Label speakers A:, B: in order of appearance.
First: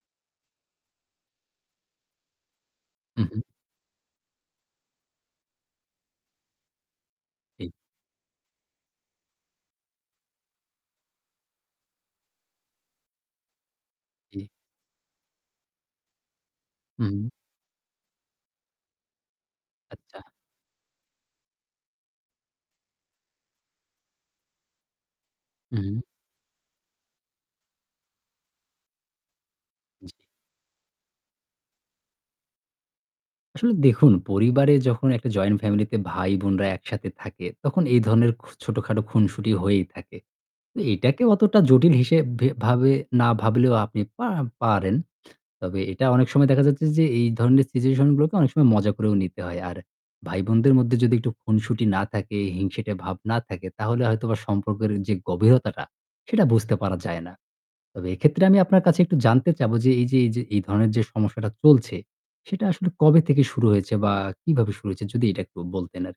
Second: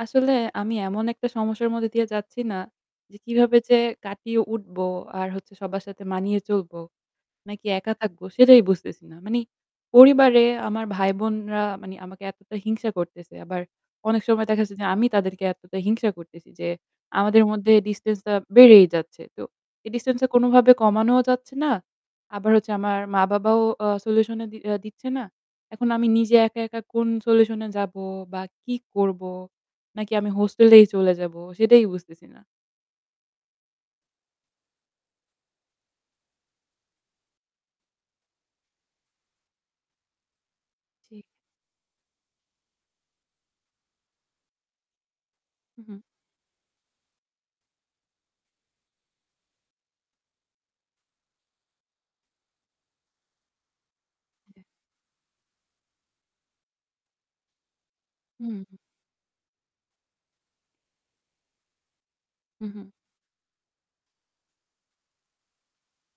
A: আসলে আমি এমন একটা সমস্যার মধ্যে দিয়ে যাচ্ছি না, যে
B: হু, হু।
A: কিভাবে যে কাটিয়ে উঠবো আর হচ্ছে সবার সাথে মানিয়ে চলবো, নাকি
B: হুম।
A: একা থাকবো সেটাই বুঝতেছি না। মানে পরিবারে আমার ভাই বোনরা মানে আমাকে এতটা হিংসা করতেছে। আবার অনেক
B: হু।
A: সময় দেখা যাচ্ছে যে আমি তাদেরকে এতটা হিংসা করতেছি। যে
B: হু, হুম।
A: আমাদের মধ্যে ডিসট্যান্সটা বেড়েই যাচ্ছে। তো এই
B: আচ্ছা।
A: ডিসট্যান্সটা কোনভাবে কমানোও যাচ্ছে না। আবার হচ্ছে আমার মা-বাবাও অ্যাঁ সলিউশন এ দি দিচ্ছে না।
B: হু,
A: এখন
B: হুম।
A: আমি নিজে একা, একা কোন সলিউশন এ যাব বা কি করব?
B: জি।
A: নাকি আমি হোস্টেলেই চলে যাবো, সেটাই বুঝতেছি না।
B: আসলে দেখুন পরিবারে যখন একটা জয়েন্ট ফ্যামিলি তে ভাই বোনরা একসাথে থাকে তখন এই ধরনের খ ছোটখাটো খুনসুটি হয়েই থাকে। এ
A: ঠিক।
B: এইটাকে অতটা জটিল হিসেব ভে ভাবে না ভাবলেও আপনি পা পারেন। তবে
A: হু, হু।
B: এটা অনেক সময় দেখা যাচ্ছে যে এ এই ধরনের সিচুয়েশন গুলোকে অনেক সময় মজা করেও নিতে হয়। আর ভাইবোনদের মধ্যে যদি একটু খুনসুটি না থাকে, হিংসেটে ভাব না থাকে তাহলে হয়তো বা
A: জি।
B: সম্পর্কের যে গভীরতাটা, সেটা বুঝতে পারা যায় না। তবে এক্ষেত্রে
A: হুম,
B: আমি
A: হু।
B: আপনার কাছে একটু জানতে চাবো যে এই যে, এই যে এই ধরনের যে সমস্যাটা চলছে সেটা
A: হু,
B: আসলে
A: হুম।
B: কবে থেকে শুরু হয়েছে বা কিভাবে শুরু হয়েছে, যদি এটা একটু বলতেন আরকি?